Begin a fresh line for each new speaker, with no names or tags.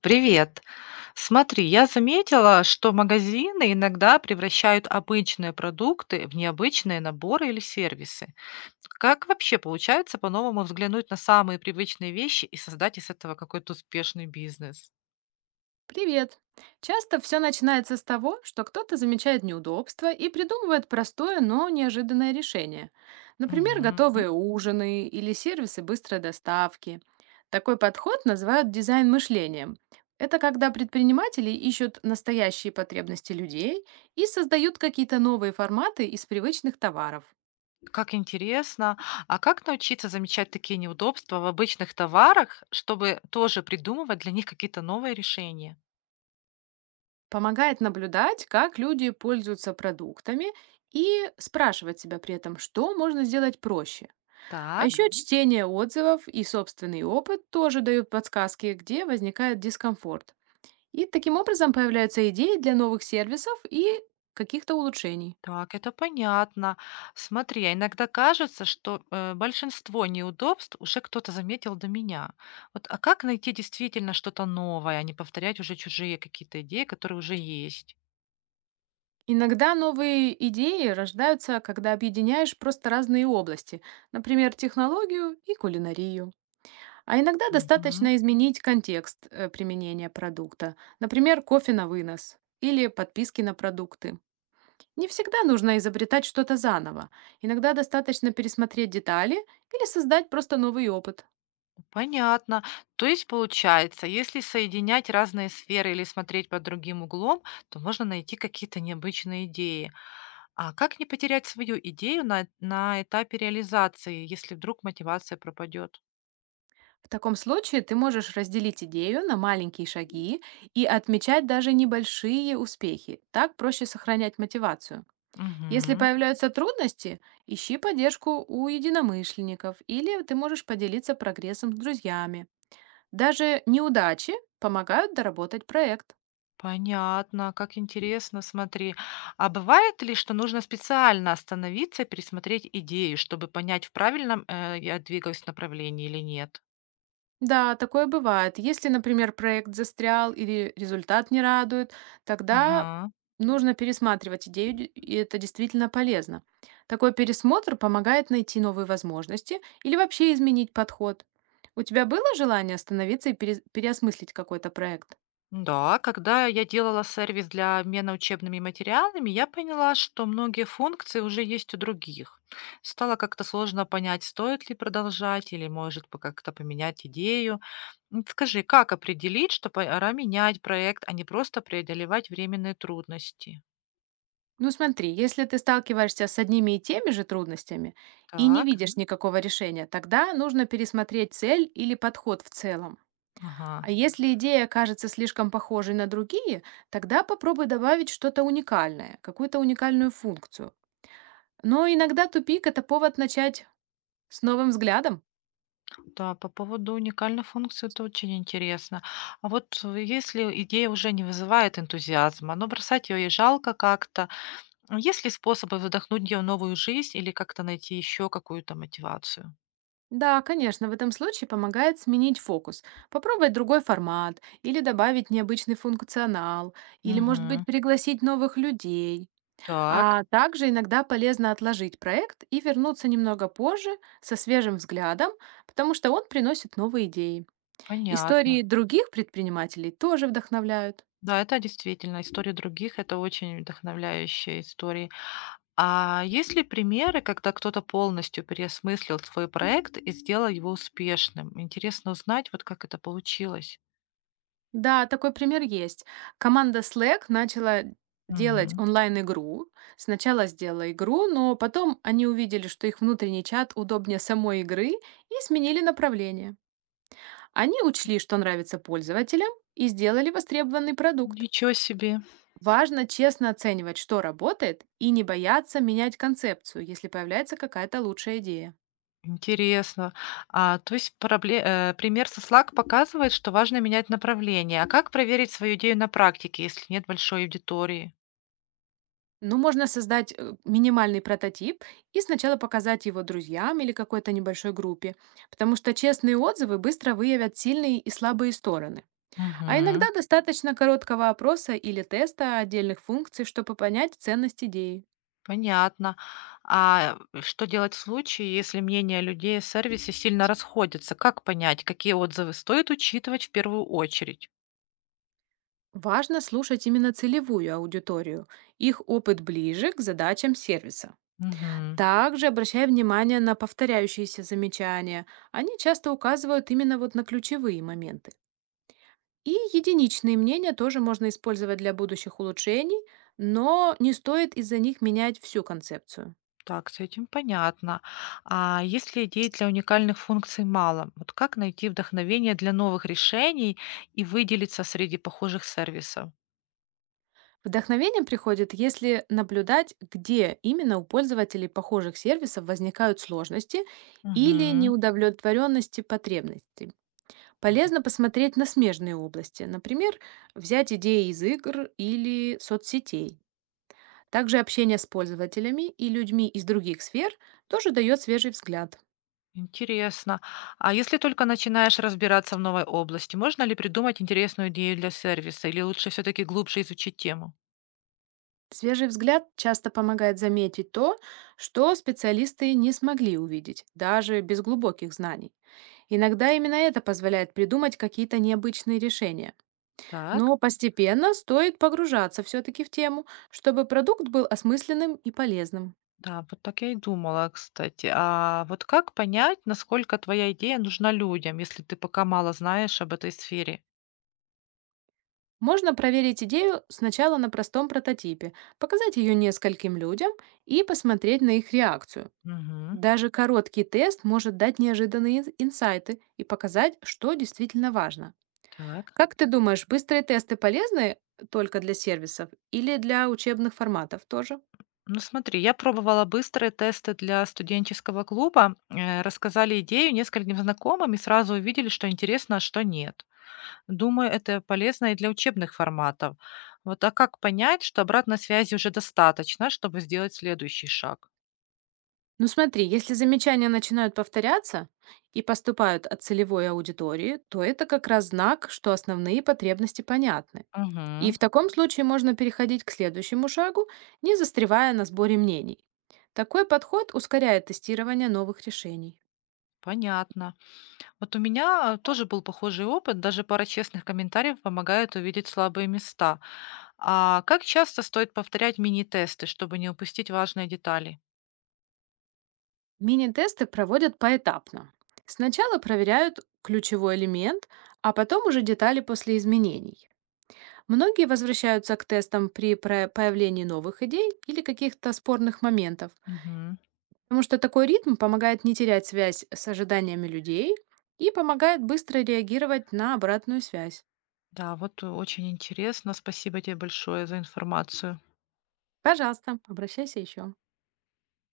Привет. Смотри, я заметила, что магазины иногда превращают обычные продукты в необычные наборы или сервисы. Как вообще получается по-новому взглянуть на самые привычные вещи и создать из этого какой-то успешный бизнес?
Привет! Часто все начинается с того, что кто-то замечает неудобство и придумывает простое, но неожиданное решение. Например,
Мгм.
готовые ужины или сервисы быстрой доставки. Такой подход называют дизайн мышлением. Это когда предприниматели ищут настоящие потребности людей и создают какие-то новые форматы из привычных товаров.
Как интересно. А как научиться замечать такие неудобства в обычных товарах, чтобы тоже придумывать для них какие-то новые решения?
Помогает наблюдать, как люди пользуются продуктами и спрашивать себя при этом, что можно сделать проще. А
Так.
еще Мгм. Чтение отзывов и собственный опыт тоже дают подсказки, где возникает дискомфорт. И таким образом появляются идеи для новых сервисов и каких-то улучшений.
Так, это понятно. Смотри, а иногда кажется, что большинство неудобств уже кто-то заметил до меня. Вот, а как найти действительно что-то новое, а не повторять уже чужие какие-то идеи, которые уже есть?
Иногда новые идеи рождаются, когда объединяешь просто разные области, например, технологию и кулинарию. А иногда
Мгм.
достаточно изменить контекст применения продукта, например, кофе на вынос или подписки на продукты. Не всегда нужно изобретать что-то заново. Иногда достаточно пересмотреть детали или создать просто новый опыт.
Понятно. То есть получается, если соединять разные сферы или смотреть под другим углом, то можно найти какие-то необычные идеи. А как не потерять свою идею на этапе реализации, если вдруг мотивация пропадет?
В таком случае ты можешь разделить идею на маленькие шаги и отмечать даже небольшие успехи. Так проще сохранять мотивацию. Если
Мгм.
появляются трудности, ищи поддержку у единомышленников или ты можешь поделиться прогрессом с друзьями. Даже неудачи помогают доработать проект.
Понятно, как интересно, смотри. А бывает ли, что нужно специально остановиться и пересмотреть идею, чтобы понять, в правильном, я двигаюсь направлении или нет?
Да, такое бывает. Если, например, проект застрял или результат не радует, тогда
Ага.
нужно пересматривать идею, и это действительно полезно. Такой пересмотр помогает найти новые возможности или вообще изменить подход. У тебя было желание остановиться и переосмыслить какой-то проект?
Да, когда я делала сервис для обмена учебными материалами, я поняла, что многие функции уже есть у других. Стало как-то сложно понять, стоит ли продолжать или, может, как-то поменять идею. Скажи, как определить, что пора менять проект, а не просто преодолевать временные трудности?
Ну смотри, если ты сталкиваешься с одними и теми же трудностями и не
Так.
видишь Мгм. Никакого решения, тогда нужно пересмотреть цель или подход в целом. А
Ага.
если идея кажется слишком похожей на другие, тогда попробуй добавить что-то уникальное, какую-то уникальную функцию. Но иногда тупик — это повод начать с новым взглядом.
Да, по поводу уникальной функции это очень интересно. А вот если идея уже не вызывает энтузиазма, но бросать ее и жалко как-то, а есть ли способы вдохнуть в нее новую жизнь или как-то найти еще какую-то мотивацию?
Да, конечно, в этом случае помогает сменить фокус, попробовать другой формат, или добавить необычный функционал, или, может быть,
Мгм.
пригласить новых людей.
Так.
А также иногда полезно отложить проект и вернуться немного позже со свежим взглядом, потому что он приносит новые идеи. Истории
Понятно.
других предпринимателей тоже вдохновляют.
Да, это действительно история других, это очень вдохновляющие истории. А есть ли примеры, когда кто-то полностью переосмыслил свой проект и сделал его успешным? Интересно узнать, вот как это получилось.
Да, такой пример есть. Команда Slack начала делать
Мгм.
онлайн-игру. Сначала сделала игру, но потом они увидели, что их внутренний чат удобнее самой игры, и сменили направление. Они учли, что нравится пользователям, и сделали востребованный продукт.
Ничего себе,
Важно честно оценивать, что работает, и не бояться менять концепцию, если появляется какая-то лучшая идея.
интересно. А, то есть пример со Slack показывает, что важно менять направление. А как проверить свою идею на практике, если нет большой аудитории?
Ну, можно создать минимальный прототип и сначала показать его друзьям или какой-то небольшой группе, потому что честные отзывы быстро выявят сильные и слабые стороны. А иногда
Мгм.
достаточно короткого опроса или теста отдельных функций, чтобы понять ценность идеи.
Понятно. А что делать в случае, если мнения людей о сервисе сильно расходятся? Как понять, какие отзывы стоит учитывать в первую очередь?
Важно слушать именно целевую аудиторию, их опыт ближе к задачам сервиса.
Мгм.
Также обращай внимание на повторяющиеся замечания. Они часто указывают именно вот на ключевые моменты. И единичные мнения тоже можно использовать для будущих улучшений, но не стоит из-за них менять всю концепцию.
Так, с этим понятно. А если идей для уникальных функций мало, вот как найти вдохновение для новых решений и выделиться среди похожих сервисов?
Вдохновение приходит, если наблюдать, где именно у пользователей похожих сервисов возникают сложности или
Мгм.
неудовлетворенности потребностей. Полезно посмотреть на смежные области, например, взять идеи из игр или соцсетей. Также общение с пользователями и людьми из других сфер тоже дает свежий взгляд.
Интересно. А если только начинаешь разбираться в новой области, можно ли придумать интересную идею для сервиса или лучше все-таки глубже изучить тему?
Свежий взгляд часто помогает заметить то, что специалисты не смогли увидеть, даже без глубоких знаний. Иногда именно это позволяет придумать какие-то необычные решения.
Так,
Но постепенно стоит погружаться все-таки в тему, чтобы продукт был осмысленным и полезным.
да, вот так я и думала, кстати. А вот как понять, насколько твоя идея нужна людям, если ты пока мало знаешь об этой сфере?
Можно проверить идею сначала на простом прототипе, показать ее нескольким людям и посмотреть на их реакцию.
Мгм.
Даже короткий тест может дать неожиданные инсайты и показать, что действительно важно.
Так.
Как ты думаешь, быстрые тесты полезны только для сервисов или для учебных форматов тоже?
Ну смотри, я пробовала быстрые тесты для студенческого клуба, рассказали идею нескольким знакомым и сразу увидели, что интересно, а что нет. Думаю, это полезно и для учебных форматов. Вот, а как понять, что обратной связи уже достаточно, чтобы сделать следующий шаг?
Ну смотри, если замечания начинают повторяться и поступают от целевой аудитории, то это как раз знак, что основные потребности понятны. И
Мгм.
в таком случае можно переходить к следующему шагу, не застревая на сборе мнений. Такой подход ускоряет тестирование новых решений.
Понятно. Вот у меня тоже был похожий опыт, даже пара честных комментариев помогает увидеть слабые места. А как часто стоит повторять мини-тесты, чтобы не упустить важные детали?
Мини-тесты проводят поэтапно. Сначала проверяют ключевой элемент, а потом уже детали после изменений. Многие возвращаются к тестам при появлении новых идей или каких-то спорных моментов,
Мгм.
потому что такой ритм помогает не терять связь с ожиданиями людей и помогает быстро реагировать на обратную связь.
Да, вот очень интересно. Спасибо тебе большое за информацию.
Пожалуйста, обращайся еще.